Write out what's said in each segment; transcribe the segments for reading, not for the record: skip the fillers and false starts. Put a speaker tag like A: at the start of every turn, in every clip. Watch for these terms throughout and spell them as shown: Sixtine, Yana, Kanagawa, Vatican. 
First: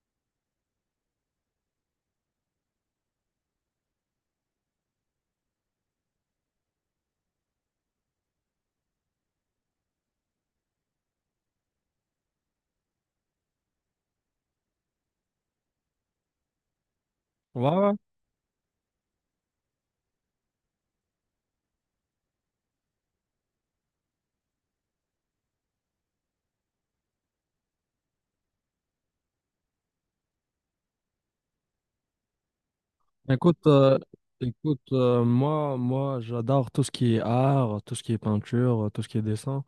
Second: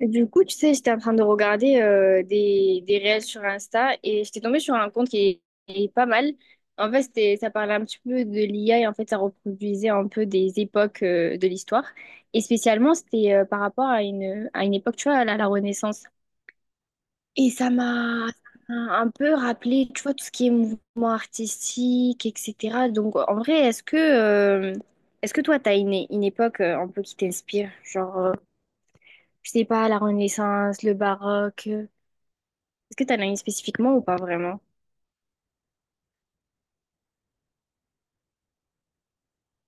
A: Du coup, tu sais, j'étais en train de regarder des réels sur Insta et j'étais tombée sur un compte qui est pas mal. En fait, ça parlait un petit peu de l'IA et en fait, ça reproduisait un peu des époques de l'histoire. Et spécialement, c'était par rapport à à une époque, tu vois, à la Renaissance. Et
B: Ouais,
A: ça
B: ouais.
A: m'a ça m'a un peu rappelé, tu vois, tout ce qui est mouvement artistique, etc. Donc, en vrai, est-ce que toi, t'as une époque un peu qui t'inspire. Genre, je sais pas, la Renaissance, le baroque. Est-ce que t'en as une
B: Écoute,
A: spécifiquement
B: euh,
A: ou pas vraiment?
B: écoute moi, j'adore tout ce qui est art, tout ce qui est peinture, tout ce qui est dessin.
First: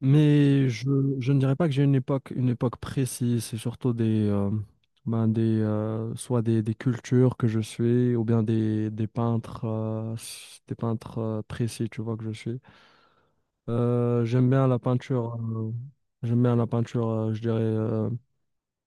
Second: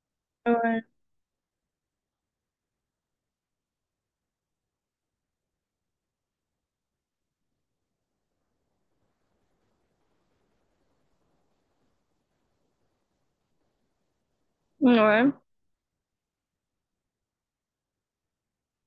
B: Mais
A: Ouais.
B: je, je ne dirais pas que j'ai une époque précise. C'est surtout ben soit des cultures que je suis, ou bien des peintres, des peintres précis, tu vois, que je suis. J'aime bien la
A: Ouais.
B: peinture, j'aime bien la peinture, je dirais,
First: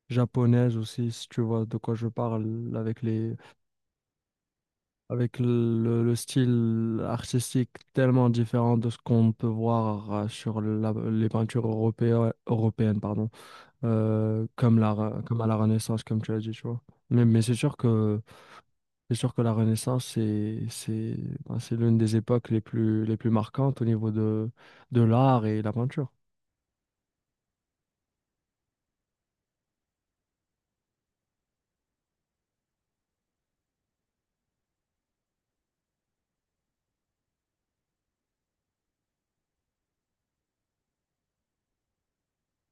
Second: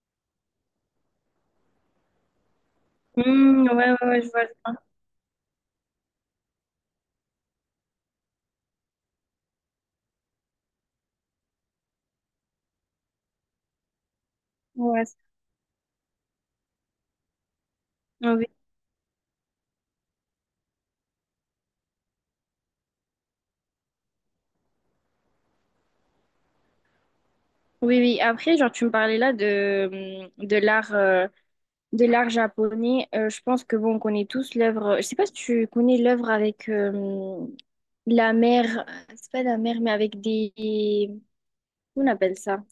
B: japonaise aussi, si tu vois de quoi je parle, avec les
A: Hmm, ouais, ouais, ouais, je vois. je
B: avec le style artistique tellement différent de ce qu'on peut voir sur les européennes, pardon, comme
A: vois. Ouais.
B: Comme à la Renaissance, comme tu as dit, tu vois. Mais
A: Oui.
B: c'est sûr que la Renaissance, c'est l'une des époques les plus marquantes au niveau de l'art et la peinture.
A: Oui, oui. Après, genre, tu me parlais là de, mmh, de l'art japonais. Je pense que bon, on connaît tous l'œuvre. Je sais pas si tu connais l'œuvre avec la mer. C'est pas la mer, mais avec des. Comment on appelle ça?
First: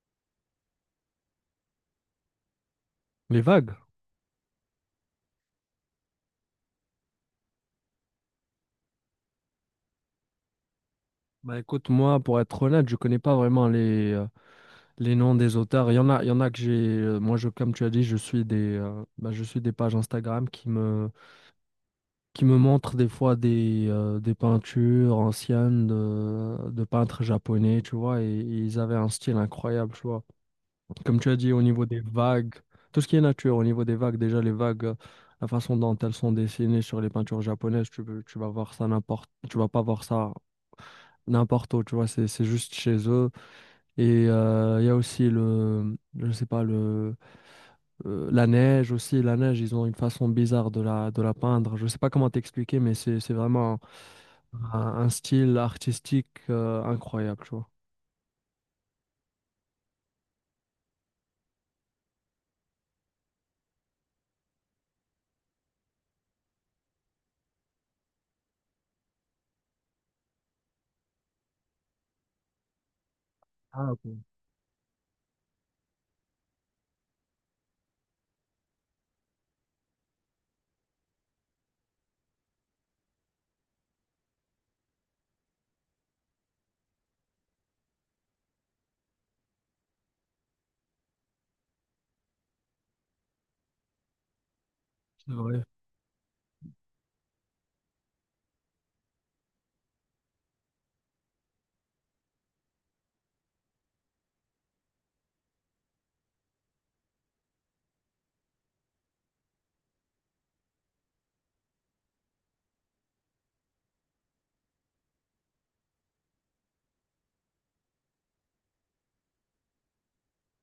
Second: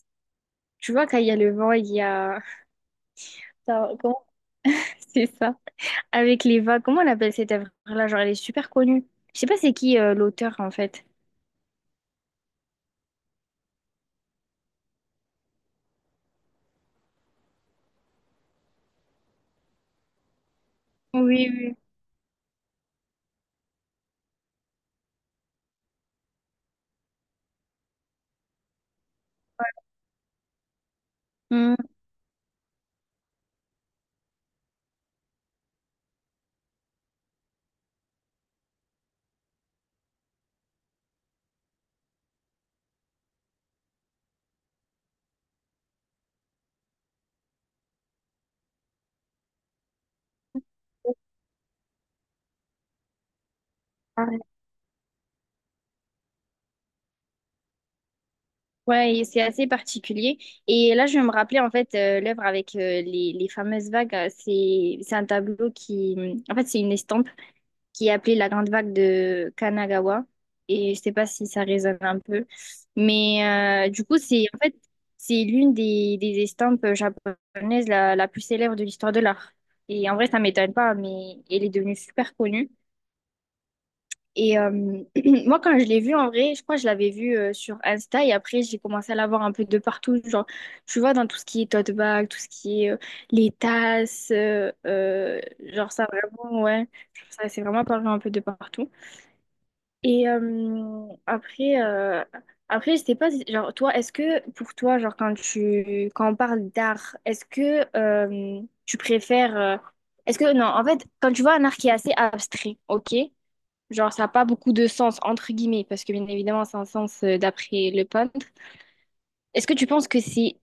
A: Tu vois, quand il y a le vent, il y a.
B: Les vagues.
A: Ça, comment? C'est ça. Avec les vagues, comment on appelle cette œuvre-là? Genre, elle est super connue. Je sais pas c'est qui l'auteur en fait.
B: Bah écoute, moi, pour être honnête, je connais pas vraiment les noms des auteurs, il y en a, il y en a que j'ai. Comme tu as dit, je suis bah, je suis des pages Instagram
A: Oui, oui.
B: qui me montrent des fois des peintures anciennes de peintres japonais, tu vois, et ils avaient un style incroyable, tu vois. Comme tu as dit, au
A: Hmm.
B: niveau des vagues, tout ce qui est nature, au niveau des vagues, déjà les vagues, la façon dont elles sont dessinées sur les peintures japonaises, tu vas voir ça n'importe, tu vas pas voir ça n'importe où, tu vois, c'est juste chez eux. Et il y a aussi je sais pas, le la neige aussi, la neige, ils ont une façon bizarre de de la peindre. Je sais pas comment t'expliquer, c'est vraiment un style artistique incroyable, tu vois.
A: Ouais, et c'est assez particulier. Et là, je vais me rappeler en fait l'œuvre avec les fameuses vagues. C'est un tableau qui, en fait, c'est une estampe, qui est appelée la grande vague de Kanagawa. Et je sais pas si ça résonne un peu. Mais
B: Ah, ok,
A: du coup, c'est l'une des estampes japonaises la plus célèbre de l'histoire de l'art. Et en vrai, ça m'étonne pas, mais elle est devenue super connue. Et moi, quand je l'ai vue, en vrai, je crois que je l'avais vue sur Insta et après, j'ai commencé à la voir un peu de partout. Genre, tu vois, dans tout ce qui est tote bag, tout ce qui est les tasses,
B: c'est vrai.
A: genre ça, vraiment, ouais, ça, c'est vraiment apparu un peu de partout. Et après, je sais pas, genre, toi, est-ce que pour toi, genre, quand tu, quand on parle d'art, est-ce que tu préfères, est-ce que, non, en fait, quand tu vois un art qui est assez abstrait, ok, genre, ça n'a pas beaucoup de sens, entre guillemets, parce que bien évidemment, c'est un sens d'après le peintre, est-ce que tu penses que c'est,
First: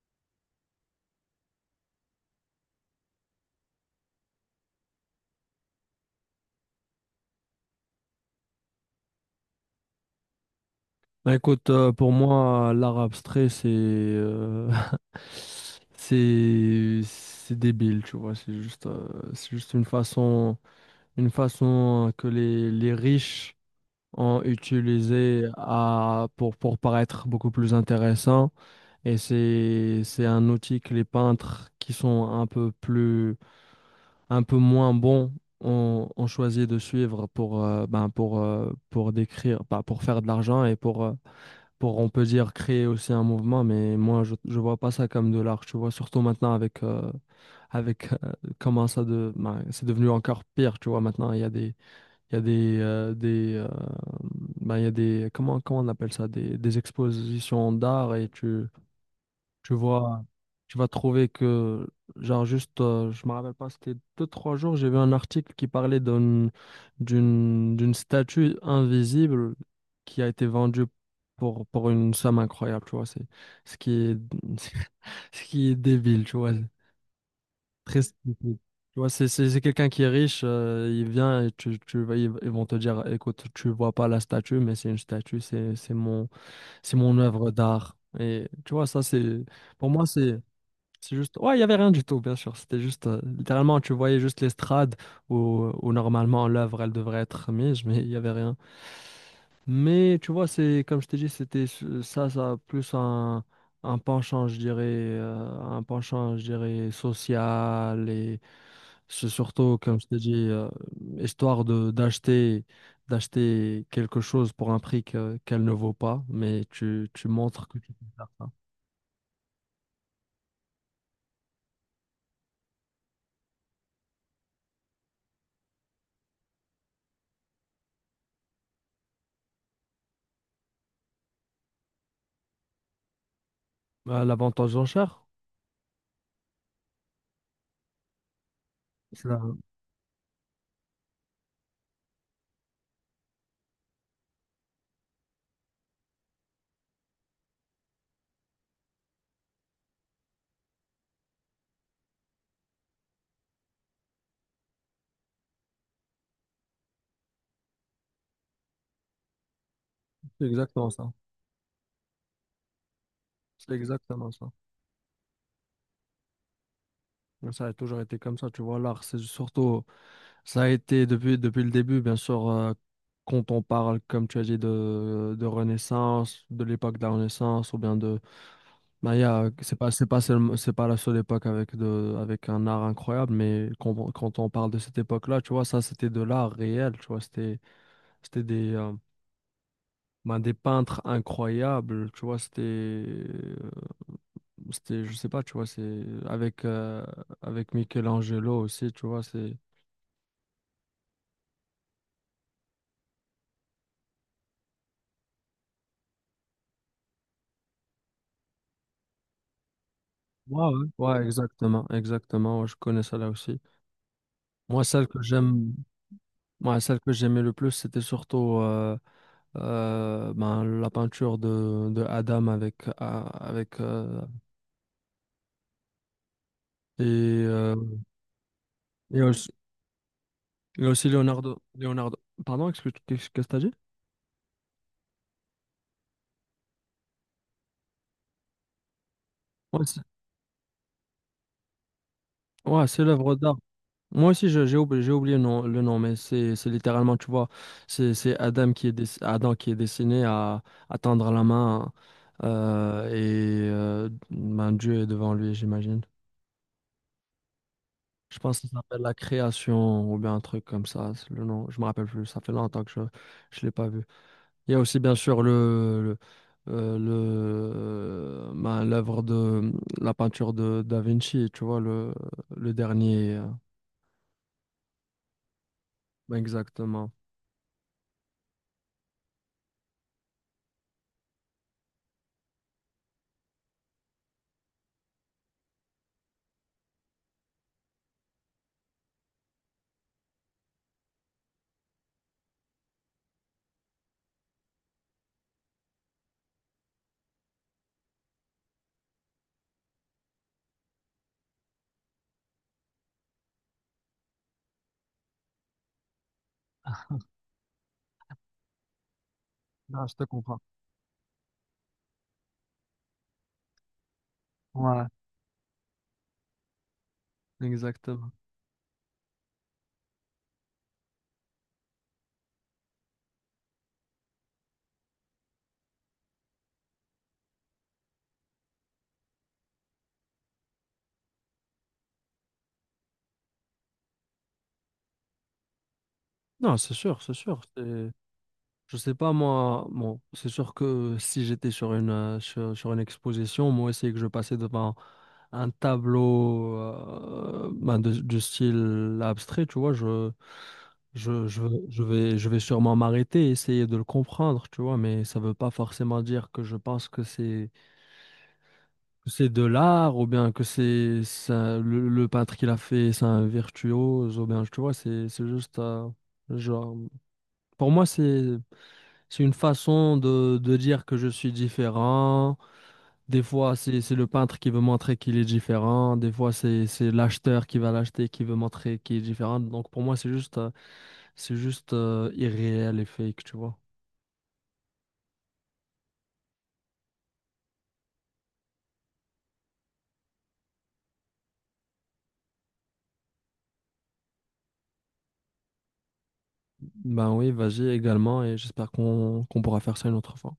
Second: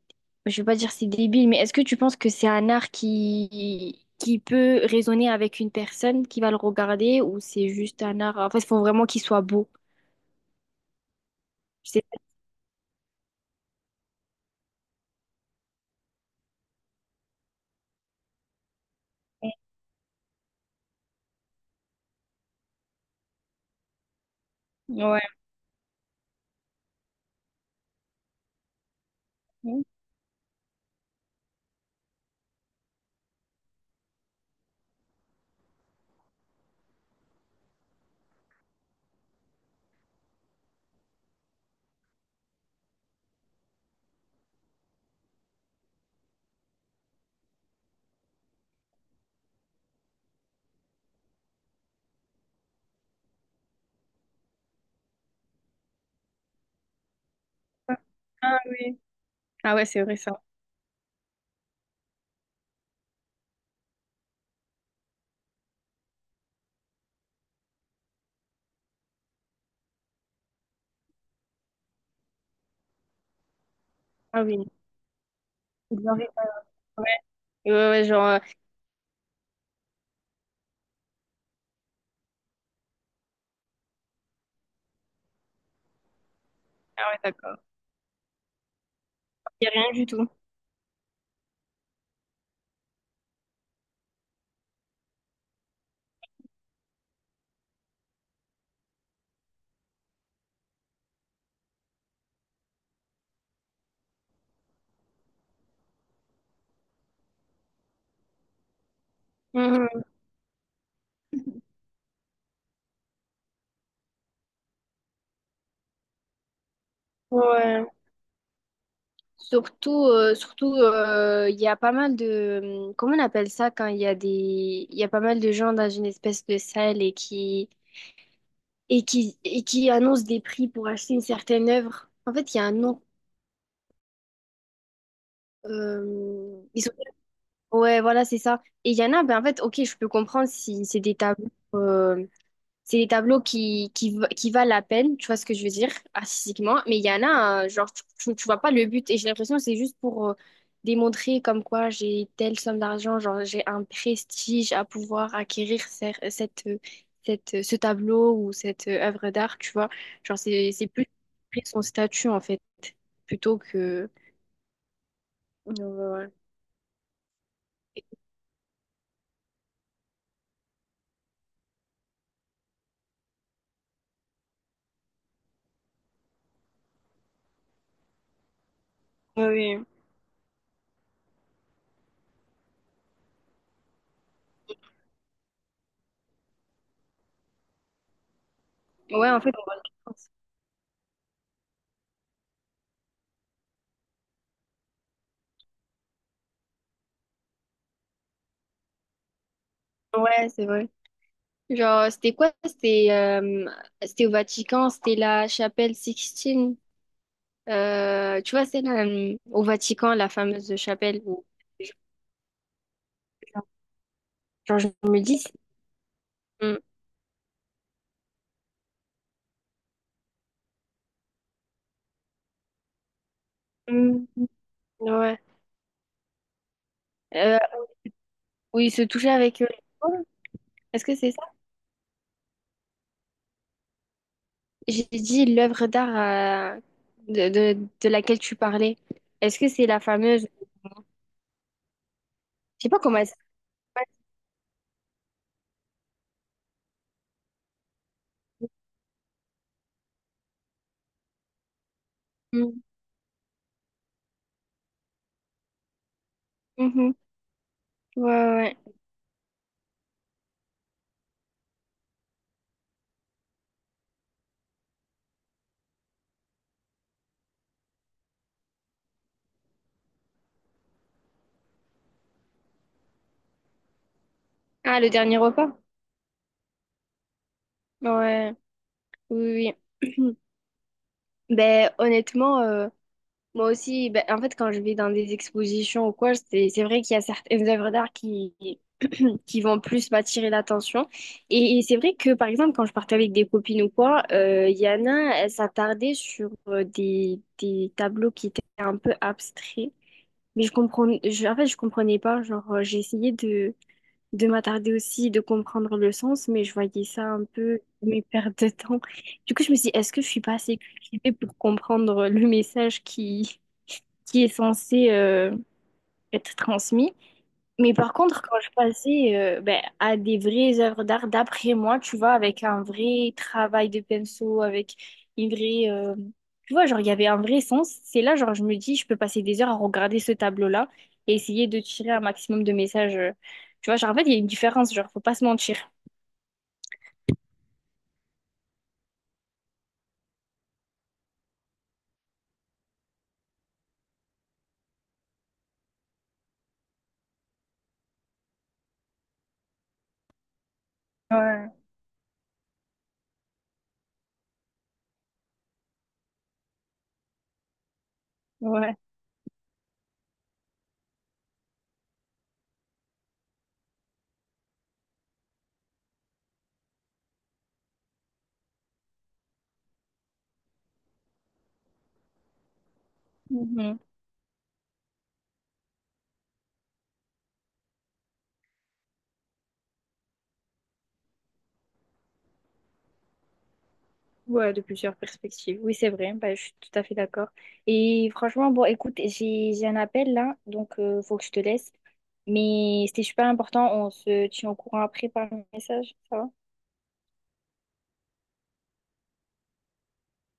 A: je veux pas dire c'est débile, mais est-ce que tu penses que c'est un art qui peut résonner avec une personne qui va le regarder ou c'est juste un art, en fait, il faut vraiment qu'il soit beau?
B: Bah, écoute,
A: Je sais.
B: pour moi, l'art abstrait, c'est c'est débile, tu vois. C'est juste une façon que les riches ont
A: Ouais.
B: utilisé à, pour paraître beaucoup plus intéressant. Et c'est un outil que les peintres qui sont un peu plus, un peu moins bons ont, ont choisi de suivre pour, ben pour décrire, pas pour faire de l'argent et pour, on peut dire, créer aussi un mouvement. Mais moi, je vois pas ça comme de l'art, tu vois, surtout maintenant avec comment ça de, ben, c'est devenu encore pire, tu vois, maintenant, il y a des il y a des ben, il y a des, comment, comment on appelle ça, des expositions d'art et
A: Ah oui.
B: tu
A: Ah ouais, c'est vrai
B: vois,
A: ça.
B: tu vas trouver que, je me rappelle pas, c'était deux, trois jours, j'ai vu un article qui parlait d'une statue invisible qui a été vendue pour une somme incroyable, tu vois, c'est ce qui est,
A: Ah oui.
B: ce qui est
A: C'est bien
B: débile,
A: vrai.
B: tu vois,
A: Ouais, ouais,
B: très
A: ouais, genre.
B: stupide. Tu vois, c'est quelqu'un qui est riche, il vient et ils vont te dire, écoute, tu vois pas la statue, mais c'est une statue, c'est
A: Ah
B: mon
A: ouais,
B: œuvre
A: d'accord.
B: d'art. Et tu vois, ça c'est
A: Il a
B: pour
A: rien
B: moi
A: du tout.
B: c'est juste, ouais, il y avait rien du tout, bien sûr. C'était juste, littéralement, tu voyais juste l'estrade où normalement l'œuvre, elle devrait être mise, mais il y avait rien. Mais tu vois, c'est comme je t'ai dit, ça, ça, plus un penchant, je dirais, un penchant, je dirais, social et c'est surtout, comme
A: Mhm.
B: je t'ai dit, histoire de d'acheter, d'acheter quelque chose pour un prix qu'elle ne vaut pas, mais tu montres que
A: Ouais.
B: tu peux faire ça.
A: Surtout, il y a pas mal de, comment on appelle ça quand il y a des, il y a pas mal de gens dans une espèce de salle et qui annoncent des prix pour acheter une certaine œuvre. En fait, il y a un nom.
B: L'avantage d'enchère.
A: euh, ils sont- ouais, voilà, c'est ça. Et il y en a, ben en fait, ok, je peux comprendre si c'est des tableaux. Euh, C'est des tableaux qui valent la peine, tu vois ce que je veux dire, artistiquement. Mais il y en a, genre, tu vois pas le but. Et j'ai l'impression que c'est juste pour démontrer comme quoi j'ai telle somme d'argent, genre, j'ai un prestige à pouvoir acquérir ce tableau ou cette œuvre d'art, tu vois. Genre,
B: C'est
A: c'est
B: exactement
A: plus
B: ça.
A: son statut, en fait, plutôt
B: C'est
A: que.
B: exactement ça.
A: Ouais.
B: Mais ça a toujours été comme ça, tu vois. L'art, c'est surtout, ça a été depuis, depuis le début, bien sûr, quand on parle, comme tu as dit, de Renaissance, de l'époque de la Renaissance, ou bien de Maya,
A: Oui.
B: c'est pas la seule époque avec, de, avec un art incroyable, mais quand on parle de cette époque-là, tu vois, ça, c'était de l'art réel, tu vois. C'était
A: Ouais, en fait, on va le faire.
B: ben, des peintres incroyables, tu vois. C'était. C'était, je sais pas, tu vois, avec Michelangelo aussi, tu vois, c'est...
A: Ouais, c'est vrai. Genre, c'était quoi? C'était au Vatican, c'était la chapelle Sixtine. Tu vois, au Vatican, la
B: Ouais,
A: fameuse
B: ouais.
A: chapelle
B: Ouais,
A: où,
B: exactement, exactement, ouais, je connais ça là aussi.
A: genre,
B: Moi,
A: je
B: celle
A: me
B: que
A: dis,
B: j'aime,
A: Mm.
B: moi, celle que j'aimais le plus, c'était surtout ben, la peinture de Adam avec
A: Mm. Ouais,
B: et,
A: Euh,
B: euh,
A: où il se
B: et
A: touchait
B: aussi,
A: avec eux.
B: et
A: Est-ce
B: aussi
A: que c'est ça?
B: Leonardo, Leonardo. Pardon, excuse, qu'est-ce que t'as dit?
A: J'ai dit l'œuvre d'art de laquelle tu parlais. Est-ce que
B: Ouais,
A: c'est
B: c'est
A: la fameuse? Je
B: ouais,
A: sais pas
B: c'est
A: comment elle
B: l'œuvre d'art.
A: s'appelle.
B: J'ai oublié le nom, mais c'est littéralement, tu vois, c'est Adam Adam qui est destiné à tendre la main
A: Mm.
B: et ben, Dieu est devant lui, j'imagine.
A: Mhm. Ouais,
B: Je pense que ça
A: ouais. ouais.
B: s'appelle la création ou bien un truc comme ça. C'est Le nom, je me rappelle plus. Ça fait longtemps que je l'ai pas vu. Il y a aussi bien sûr le ben, l'œuvre de la peinture de Da Vinci, tu vois le dernier.
A: Ah, le dernier repas?
B: Ben, exactement.
A: Ouais, oui, oui. Ben, honnêtement. Moi aussi, ben, en fait, quand je vais dans des expositions ou quoi, c'est vrai qu'il y a certaines œuvres d'art qui, qui vont plus m'attirer l'attention. Et c'est vrai que, par exemple, quand je partais avec des copines ou quoi, Yana, elle s'attardait sur des tableaux qui étaient un peu abstraits. Mais je comprenais, en fait, je comprenais pas. Genre, j'ai essayé de m'attarder aussi, de comprendre le sens, mais je voyais ça un peu, mes pertes de temps. Du coup, je me suis dit,
B: Ah,
A: est-ce
B: je
A: que
B: te
A: je suis pas
B: comprends.
A: assez cultivée pour comprendre le message qui est
B: Ouais.
A: censé être transmis. Mais par
B: Exactement.
A: contre, quand je passais ben, à des vraies œuvres d'art, d'après moi, tu vois, avec un vrai travail de pinceau, avec une vraie. Tu vois, genre, il y avait un vrai sens. C'est là, genre, je me dis, je peux passer des heures à regarder ce tableau-là et essayer de tirer un maximum de messages. Tu vois, genre, en fait, il y a une différence, genre, faut pas se mentir.
B: Non, c'est sûr, je sais pas, moi, bon, c'est sûr que si j'étais sur une, sur une exposition, moi aussi, et que je passais devant un tableau ben, du style abstrait, tu vois,
A: Ouais,
B: je vais sûrement m'arrêter, essayer de le comprendre, tu vois, mais ça veut pas forcément dire que je pense
A: ouais.
B: que c'est de l'art ou bien que c'est le peintre qui l'a fait, c'est un virtuose ou bien, tu vois, c'est juste... Genre, Pour moi, c'est une façon de dire que je suis différent. Des fois,
A: Mhm.
B: c'est le peintre qui veut montrer qu'il est différent. Des fois, c'est l'acheteur qui va l'acheter qui veut montrer qu'il est différent. Donc pour moi, c'est juste irréel et fake, tu vois.
A: Ouais, de plusieurs perspectives. Oui, c'est vrai. Bah, je suis tout à fait d'accord. Et franchement, bon, écoute, j'ai un appel là, donc faut que je te laisse. Mais c'était super important. On se tient au courant après par message, ça va?
B: Ben oui, vas-y également et j'espère qu'on pourra faire ça une autre fois.